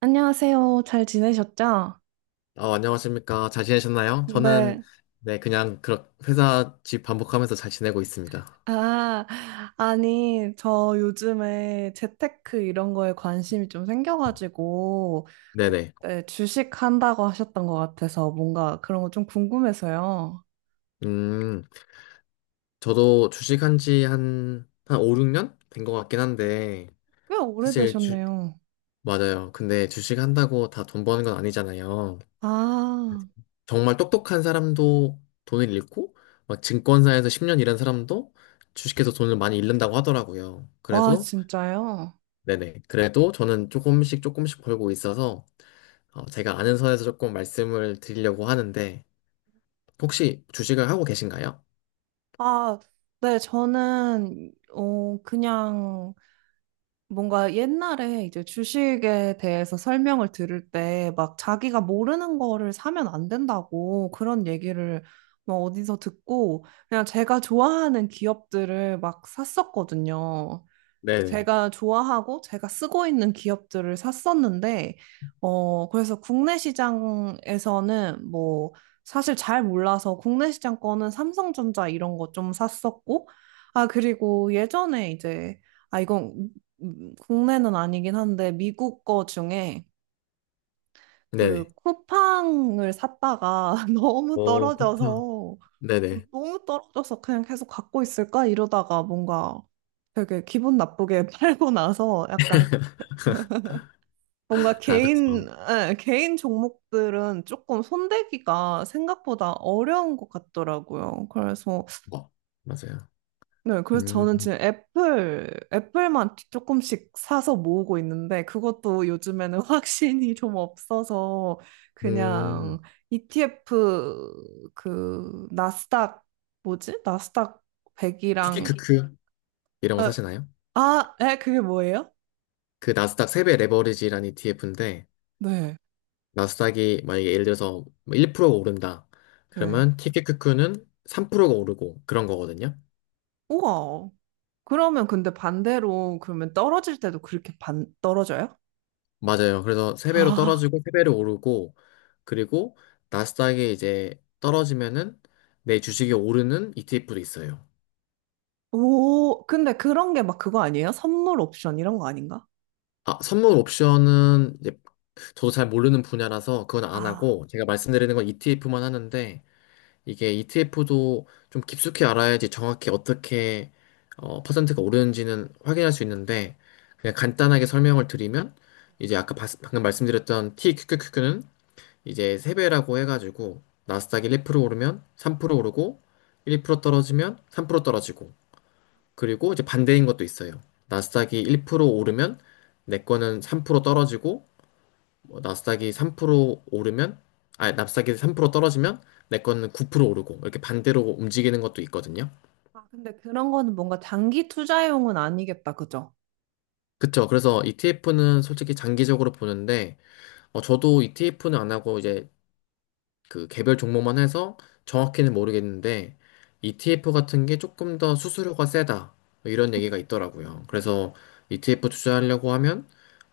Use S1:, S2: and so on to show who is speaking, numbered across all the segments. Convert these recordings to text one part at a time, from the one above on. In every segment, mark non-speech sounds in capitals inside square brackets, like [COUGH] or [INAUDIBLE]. S1: 안녕하세요. 잘 지내셨죠?
S2: 안녕하십니까. 잘 지내셨나요?
S1: 네.
S2: 네, 그냥, 회사 집 반복하면서 잘 지내고 있습니다.
S1: 아, 아니, 저 요즘에 재테크 이런 거에 관심이 좀 생겨가지고,
S2: 네네.
S1: 그때 주식 한다고 하셨던 것 같아서 뭔가 그런 거 좀 궁금해서요.
S2: 음, 저도 주식한 지 한 5, 6년 된 것 같긴 한데,
S1: 꽤
S2: 사실,
S1: 오래되셨네요.
S2: 맞아요. 근데 주식한다고 다 돈 버는 건 아니잖아요.
S1: 아,
S2: 정말 똑똑한 사람도 돈을 잃고, 막 증권사에서 10년 일한 사람도 주식해서 돈을 많이 잃는다고 하더라고요.
S1: 와,
S2: 그래도
S1: 진짜요?
S2: 네네. 그래도 저는 조금씩 조금씩 벌고 있어서 제가 아는 선에서 조금 말씀을 드리려고 하는데 혹시 주식을 하고 계신가요?
S1: 아, 네, 저는, 그냥 뭔가 옛날에 이제 주식에 대해서 설명을 들을 때 막 자기가 모르는 거를 사면 안 된다고 그런 얘기를 뭐 어디서 듣고 그냥 제가 좋아하는 기업들을 막 샀었거든요.
S2: 네네.
S1: 제가 좋아하고 제가 쓰고 있는 기업들을 샀었는데, 그래서 국내 시장에서는 뭐, 사실 잘 몰라서 국내 시장 거는 삼성전자 이런 거 좀 샀었고, 아, 그리고 예전에 이제, 아, 이건 국내는 아니긴 한데, 미국 거 중에
S2: 네네.
S1: 그 쿠팡을 샀다가 [LAUGHS] 너무
S2: 오, 쿠팡.
S1: 떨어져서,
S2: 네네.
S1: 너무 떨어져서 그냥 계속 갖고 있을까? 이러다가 뭔가 되게 기분 나쁘게 [LAUGHS] 팔고 나서 약간
S2: [LAUGHS]
S1: 뭔가
S2: 아,
S1: 개인,
S2: 그렇죠.
S1: 예, 개인 종목들은 조금 손대기가 생각보다 어려운 것 같더라고요. 그래서,
S2: 어, 맞아요.
S1: 네, 그래서
S2: 음,
S1: 저는 지금 애플, 애플만 조금씩 사서 모으고 있는데 그것도 요즘에는 [LAUGHS] 확신이 좀 없어서
S2: 음,
S1: 그냥 ETF 그 나스닥 뭐지? 나스닥
S2: 티켓
S1: 100이랑
S2: 큐큐 이런
S1: 어,
S2: 거 사시나요?
S1: 그게 뭐예요?
S2: 그 나스닥 3배 레버리지라는 ETF인데
S1: 네,
S2: 나스닥이 만약에 예를 들어서 1%가 오른다.
S1: 네.
S2: 그러면 티켓큐큐는 3%가 오르고 그런 거거든요.
S1: 우와. 그러면 근데 반대로 그러면 떨어질 때도 그렇게 반 떨어져요?
S2: 맞아요. 그래서 3배로
S1: 아,
S2: 떨어지고 3배로 오르고 그리고 나스닥에 이제 떨어지면은 내 주식이 오르는 ETF도 있어요.
S1: 오, 근데 그런 게 막 그거 아니에요? 선물 옵션 이런 거 아닌가?
S2: 아, 선물 옵션은 이제 저도 잘 모르는 분야라서 그건 안
S1: 아,
S2: 하고 제가 말씀드리는 건 ETF만 하는데 이게 ETF도 좀 깊숙이 알아야지 정확히 어떻게 퍼센트가 오르는지는 확인할 수 있는데 그냥 간단하게 설명을 드리면 이제 아까 방금 말씀드렸던 TQQQ는 이제 3배라고 해가지고 나스닥이 1% 오르면 3% 오르고 1% 떨어지면 3% 떨어지고 그리고 이제 반대인 것도 있어요. 나스닥이 1% 오르면 내 거는 3% 떨어지고 뭐 나스닥이 3% 오르면 아, 나스닥이 3% 떨어지면 내 거는 9% 오르고 이렇게 반대로 움직이는 것도 있거든요.
S1: 아, 근데 그런 거는 뭔가 장기 투자용은 아니겠다, 그죠?
S2: 그쵸. 그래서 ETF는 솔직히 장기적으로 보는데 저도 ETF는 안 하고 이제 그 개별 종목만 해서 정확히는 모르겠는데 ETF 같은 게 조금 더 수수료가 세다 뭐 이런 얘기가 있더라고요. 그래서 ETF 투자하려고 하면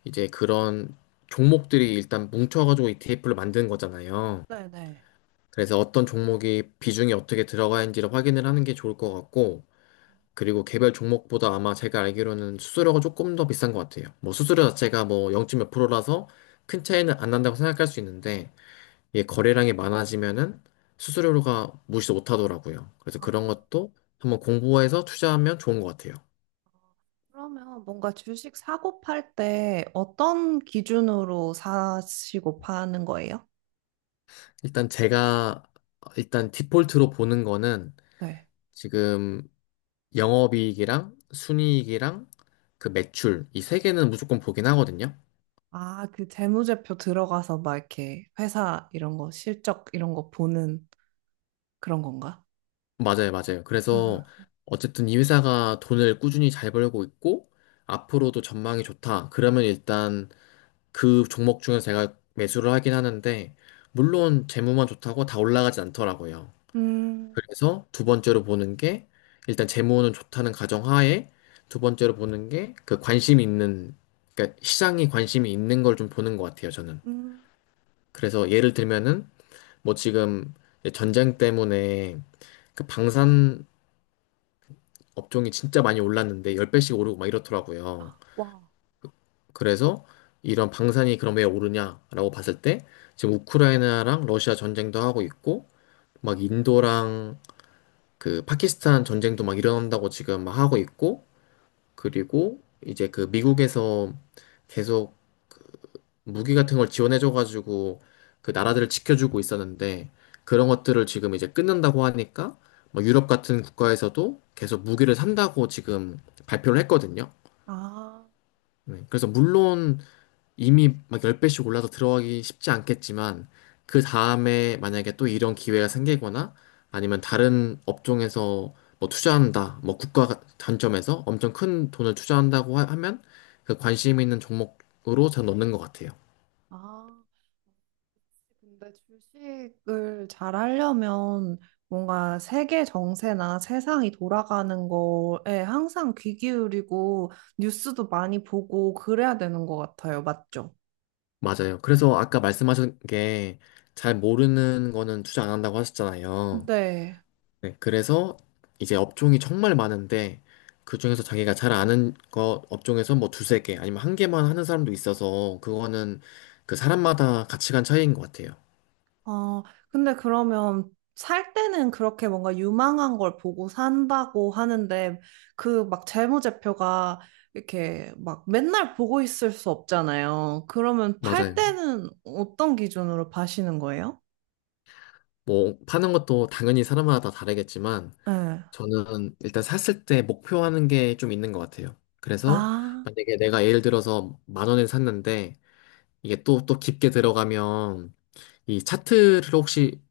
S2: 이제 그런 종목들이 일단 뭉쳐가지고 ETF를 만드는 거잖아요.
S1: 네네.
S2: 그래서 어떤 종목이 비중이 어떻게 들어가 있는지를 확인을 하는 게 좋을 것 같고 그리고 개별 종목보다 아마 제가 알기로는 수수료가 조금 더 비싼 것 같아요. 뭐 수수료 자체가 뭐 0. 몇 프로라서 큰 차이는 안 난다고 생각할 수 있는데 이게 거래량이 많아지면은 수수료가 무시 못하더라고요. 그래서 그런
S1: 아,
S2: 것도 한번 공부해서 투자하면 좋은 것 같아요.
S1: 그러면 뭔가 주식 사고 팔 때 어떤 기준으로 사시고 파는 거예요?
S2: 일단 제가 일단 디폴트로 보는 거는
S1: 네.
S2: 지금 영업이익이랑 순이익이랑 그 매출 이 세 개는 무조건 보긴 하거든요.
S1: 아, 그 재무제표 들어가서 막 이렇게 회사 이런 거 실적 이런 거 보는 그런 건가?
S2: 맞아요, 맞아요. 그래서 어쨌든 이 회사가 돈을 꾸준히 잘 벌고 있고 앞으로도 전망이 좋다. 그러면 일단 그 종목 중에서 제가 매수를 하긴 하는데, 물론 재무만 좋다고 다 올라가지 않더라고요.
S1: 음,
S2: 그래서 두 번째로 보는 게, 일단 재무는 좋다는 가정하에, 두 번째로 보는 게 그 관심 있는, 그러니까 시장이 관심이 있는 걸 좀 보는 것 같아요, 저는.
S1: 음,
S2: 그래서 예를 들면은, 뭐 지금 전쟁 때문에 그 방산 업종이 진짜 많이 올랐는데, 10배씩 오르고 막 이렇더라고요.
S1: 아, 와,
S2: 그래서 이런 방산이 그럼 왜 오르냐라고 봤을 때 지금 우크라이나랑 러시아 전쟁도 하고 있고 막 인도랑 그 파키스탄 전쟁도 막 일어난다고 지금 막 하고 있고 그리고 이제 그 미국에서 계속 무기 같은 걸 지원해줘가지고 그 나라들을 지켜주고 있었는데 그런 것들을 지금 이제 끊는다고 하니까 막 유럽 같은 국가에서도 계속 무기를 산다고 지금 발표를 했거든요.
S1: 아,
S2: 네, 그래서 물론 이미 막 10배씩 올라서 들어가기 쉽지 않겠지만 그 다음에 만약에 또 이런 기회가 생기거나 아니면 다른 업종에서 뭐 투자한다, 뭐 국가 단점에서 엄청 큰 돈을 투자한다고 하면 그 관심 있는 종목으로 잘 넣는 것 같아요.
S1: 아. 근데 주식을 잘 하려면 뭔가 세계 정세나 세상이 돌아가는 거에 항상 귀 기울이고 뉴스도 많이 보고 그래야 되는 것 같아요. 맞죠?
S2: 맞아요. 그래서 아까 말씀하신 게 잘 모르는 거는 투자 안 한다고 하셨잖아요.
S1: 네.
S2: 네, 그래서 이제 업종이 정말 많은데 그중에서 자기가 잘 아는 거 업종에서 뭐 두세 개 아니면 한 개만 하는 사람도 있어서 그거는 그 사람마다 가치관 차이인 것 같아요.
S1: 어, 근데 그러면 살 때는 그렇게 뭔가 유망한 걸 보고 산다고 하는데 그 막 재무제표가 이렇게 막 맨날 보고 있을 수 없잖아요. 그러면 팔
S2: 맞아요.
S1: 때는 어떤 기준으로 파시는 거예요?
S2: 뭐 파는 것도 당연히 사람마다 다 다르겠지만
S1: 네.
S2: 저는 일단 샀을 때 목표하는 게 좀 있는 것 같아요. 그래서
S1: 아,
S2: 만약에 내가 예를 들어서 만 원에 샀는데 이게 또 깊게 들어가면 이 차트를 혹시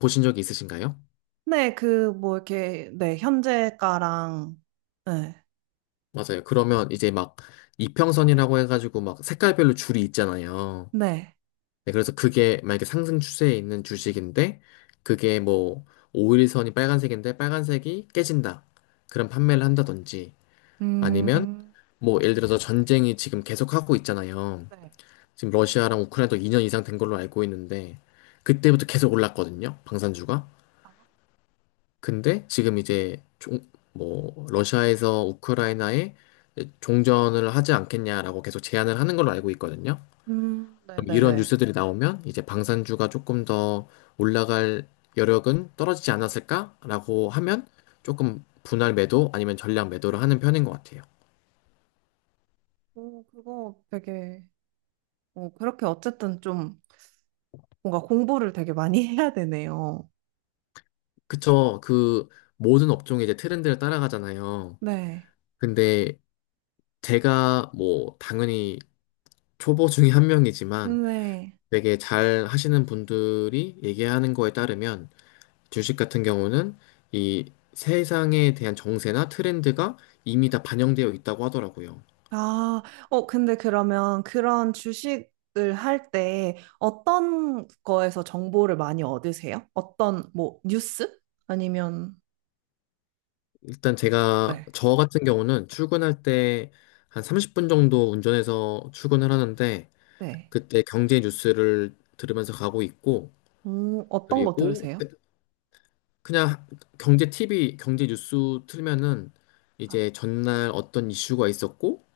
S2: 보신 적이 있으신가요?
S1: 네, 그 뭐 이렇게 네, 현재가랑 네.
S2: 맞아요. 그러면 이제 막 이평선이라고 해가지고 막 색깔별로 줄이 있잖아요.
S1: 네.
S2: 네, 그래서 그게 만약에 상승 추세에 있는 주식인데 그게 뭐 5일선이 빨간색인데 빨간색이 깨진다. 그런 판매를 한다든지 아니면
S1: 음,
S2: 뭐 예를 들어서 전쟁이 지금 계속하고 있잖아요.
S1: 네.
S2: 지금 러시아랑 우크라이나도 2년 이상 된 걸로 알고 있는데 그때부터 계속 올랐거든요. 방산주가. 근데 지금 이제 뭐 러시아에서 우크라이나에 종전을 하지 않겠냐라고 계속 제안을 하는 걸로 알고 있거든요. 그럼 이런
S1: 네네네.
S2: 뉴스들이 나오면 이제 방산주가 조금 더 올라갈 여력은 떨어지지 않았을까라고 하면 조금 분할 매도 아니면 전량 매도를 하는 편인 것 같아요.
S1: 오, 그거 되게, 오, 그렇게 어쨌든 좀 뭔가 공부를 되게 많이 [LAUGHS] 해야 되네요.
S2: 그쵸. 그 모든 업종이 이제 트렌드를 따라가잖아요.
S1: 네.
S2: 근데 제가 뭐 당연히 초보 중에 한 명이지만
S1: 네.
S2: 되게 잘 하시는 분들이 얘기하는 거에 따르면 주식 같은 경우는 이 세상에 대한 정세나 트렌드가 이미 다 반영되어 있다고 하더라고요.
S1: 아, 근데 그러면 그런 주식을 할 때 어떤 거에서 정보를 많이 얻으세요? 어떤, 뭐, 뉴스? 아니면,
S2: 일단 제가
S1: 네.
S2: 저 같은 경우는 출근할 때 한 30분 정도 운전해서 출근을 하는데
S1: 네.
S2: 그때 경제 뉴스를 들으면서 가고 있고
S1: 오, 어떤 거
S2: 그리고
S1: 들으세요?
S2: 그냥 경제 TV, 경제 뉴스 틀면은
S1: 아,
S2: 이제 전날 어떤 이슈가 있었고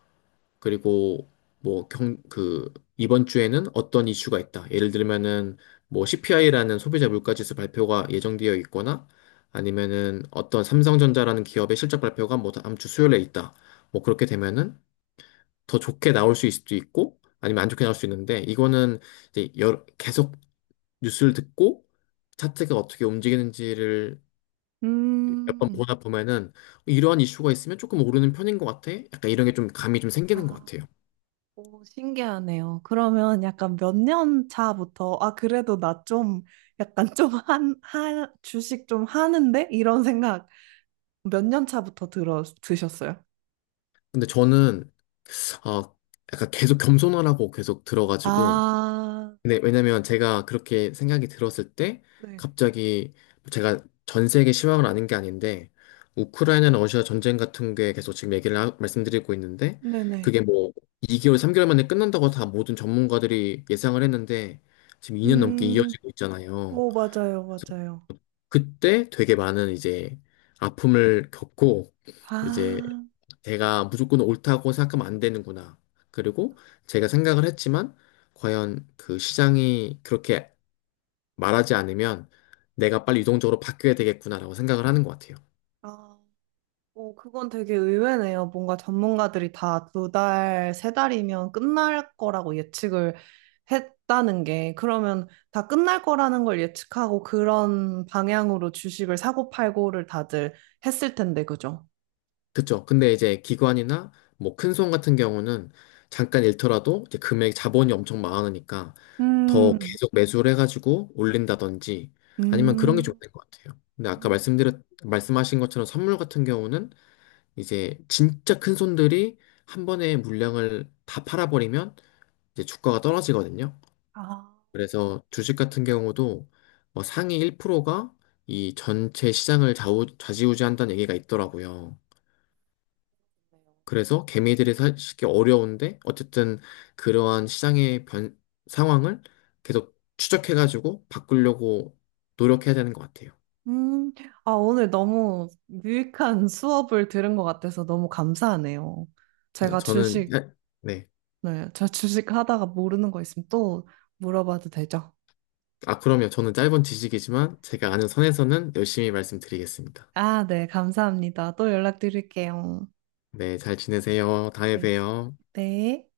S2: 그리고 뭐 그 이번 주에는 어떤 이슈가 있다. 예를 들면은 뭐 CPI라는 소비자 물가지수 발표가 예정되어 있거나 아니면은 어떤 삼성전자라는 기업의 실적 발표가 뭐 다음 주 수요일에 있다. 뭐 그렇게 되면은 더 좋게 나올 수 있을 수도 있고 아니면 안 좋게 나올 수 있는데 이거는 이제 계속 뉴스를 듣고 차트가 어떻게 움직이는지를 몇 번
S1: 음,
S2: 보다 보면은 이러한 이슈가 있으면 조금 오르는 편인 것 같아. 약간 이런 게 좀 감이 좀 생기는 것
S1: 아,
S2: 같아요.
S1: 오, 신기하네요. 그러면 약간 몇 년 차부터, 아, 그래도 나 좀, 약간 좀 주식 좀 하는데? 이런 생각 몇 년 차부터 들어 드셨어요?
S2: 근데 저는 어, 약간 계속 겸손하라고 계속 들어가지고.
S1: 아,
S2: 근데 왜냐면 제가 그렇게 생각이 들었을 때
S1: 네.
S2: 갑자기 뭐 제가 전 세계 실망을 아는 게 아닌데 우크라이나나 러시아 전쟁 같은 게 계속 지금 얘기를 말씀드리고 있는데
S1: 네네.
S2: 그게 뭐 2개월, 3개월 만에 끝난다고 다 모든 전문가들이 예상을 했는데 지금 2년 넘게
S1: 음,
S2: 이어지고 있잖아요.
S1: 오, 맞아요,
S2: 그래서
S1: 맞아요.
S2: 그때 되게 많은 이제 아픔을 겪고 이제
S1: 아,
S2: 내가 무조건 옳다고 생각하면 안 되는구나. 그리고 제가 생각을 했지만, 과연 그 시장이 그렇게 말하지 않으면 내가 빨리 유동적으로 바뀌어야 되겠구나라고 생각을 하는 것 같아요.
S1: 아, 오 그건 되게 의외네요. 뭔가 전문가들이 다 두 달, 세 달이면 끝날 거라고 예측을 했다는 게, 그러면 다 끝날 거라는 걸 예측하고 그런 방향으로 주식을 사고 팔고를 다들 했을 텐데, 그죠?
S2: 그쵸? 근데 이제 기관이나 뭐 큰손 같은 경우는 잠깐 잃더라도 이제 금액 자본이 엄청 많으니까 더
S1: 음,
S2: 계속 매수를 해가지고 올린다든지 아니면 그런 게 좀
S1: 음,
S2: 있는 것 같아요. 근데 아까
S1: 음.
S2: 말씀하신 것처럼 선물 같은 경우는 이제 진짜 큰 손들이 한 번에 물량을 다 팔아버리면 이제 주가가 떨어지거든요.
S1: 아.
S2: 그래서 주식 같은 경우도 뭐 상위 1%가 이 전체 시장을 좌지우지한다는 얘기가 있더라고요. 그래서 개미들이 사기 어려운데 어쨌든 그러한 시장의 상황을 계속 추적해가지고 바꾸려고 노력해야 되는 것 같아요.
S1: 음, 아, 오늘 너무 유익한 수업을 들은 것 같아서 너무 감사하네요.
S2: 아니요,
S1: 제가
S2: 저는
S1: 주식,
S2: 네.
S1: 네, 저 주식 하다가 모르는 거 있으면 또 물어봐도 되죠?
S2: 아, 그러면 저는 짧은 지식이지만 제가 아는 선에서는 열심히 말씀드리겠습니다.
S1: 아, 네, 감사합니다. 또 연락드릴게요.
S2: 네, 잘 지내세요. 다음에
S1: 네,
S2: 봬요.
S1: 네.